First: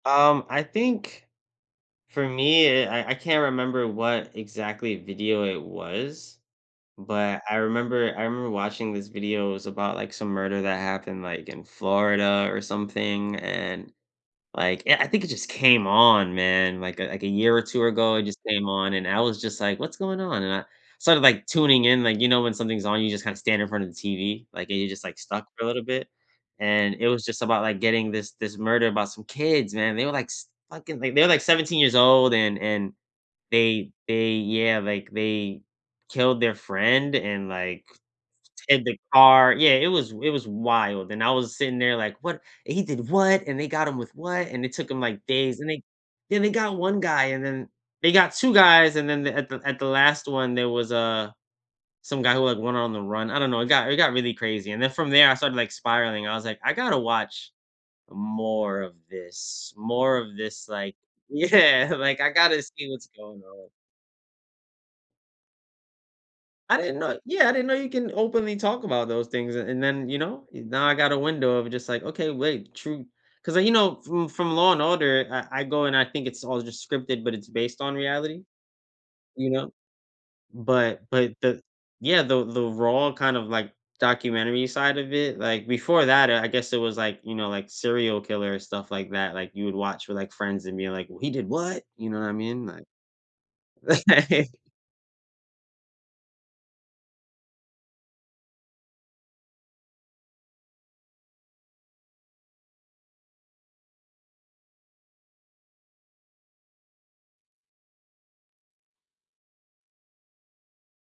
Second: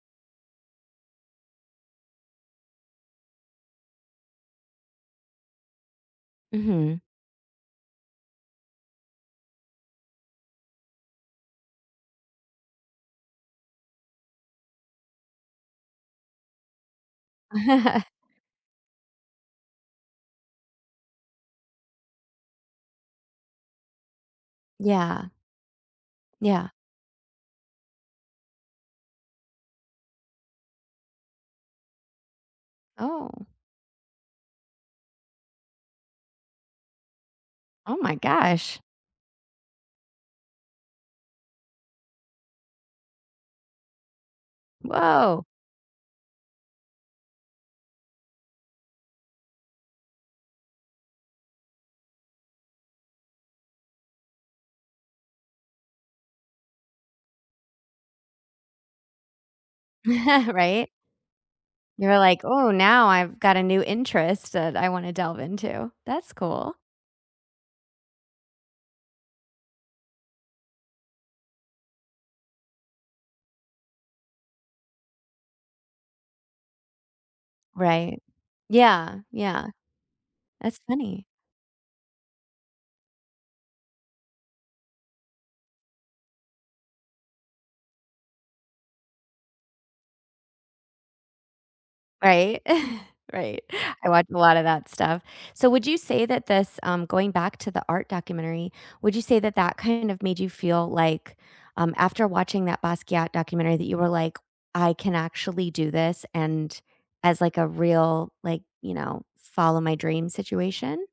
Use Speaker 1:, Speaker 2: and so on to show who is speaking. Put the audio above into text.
Speaker 1: Um, I think for me, eh, I I can't remember what exactly video it was,
Speaker 2: Mhm.
Speaker 1: but I remember I remember watching this video, it was about, like, some murder that happened, like, in Florida or something, and, like, yeah, I think it just came on, man, like a like a year or 2 ago, it just came on, and I was just like, “What's going on?” And I started, like, tuning in, like, you know, when something's on, you just kinda stand in front of the TV, like, you just, like,
Speaker 2: Yeah.
Speaker 1: stuck for a little bit.
Speaker 2: Yeah.
Speaker 1: And it was just about, like, getting this this murder about some kids, man, they were, like, s fucking they they were, like, 17 years old, and and
Speaker 2: Oh.
Speaker 1: they they yeah, like, they killed their friend and, like,
Speaker 2: Oh my gosh.
Speaker 1: hid the car Yeah, it was it was wild, and I was sitting there like, “What and he did what, and they got him with what?” and it took ‘em, like,
Speaker 2: Woah.
Speaker 1: days, and they Then they got 1 guy, and then they got 2 guys, and then the at the at the last one, there was, uh, some guy who had went on the run. I don't know, it got it got really crazy, and then from there, I started, like, spiraling, I was like, “I gotta watch more of this, more of this,
Speaker 2: Right?
Speaker 1: like "Yeah,
Speaker 2: You were
Speaker 1: like, “I
Speaker 2: like,
Speaker 1: gotta
Speaker 2: “Ooh,
Speaker 1: see what's
Speaker 2: now I've
Speaker 1: going
Speaker 2: got a
Speaker 1: on.”
Speaker 2: new interest that I wanna delve into.” That's cool.
Speaker 1: I didn't know yeah, I didn't know you can openly talk about those things, and and then, you know, now I got a window of just like, "Okay, wait, true" ‘cause, uh, you know, from from Law& Order, I I go and I think it's all just scripted, but it's based on
Speaker 2: Right.
Speaker 1: reality,
Speaker 2: Yeah,
Speaker 1: you
Speaker 2: yeah.
Speaker 1: know?
Speaker 2: That's
Speaker 1: But
Speaker 2: funny.
Speaker 1: but the Yeah, the the raw kind of, like, documentary side of it, like, before that, I I guess it was, like, you know, like, serial killer stuff like that, like, you would watch with, like, friends and being like, w “He did what?” you know what I
Speaker 2: Right?
Speaker 1: mean?
Speaker 2: Right.
Speaker 1: Li
Speaker 2: I watch a lotta that stuff. So, would you say that this um, going back to the art documentary, would you say that that kind of made you feel like, um, after watching that Basquiat documentary that you were like, “I can actually do this” and as, like, a real, like, you know, follow my dream situation?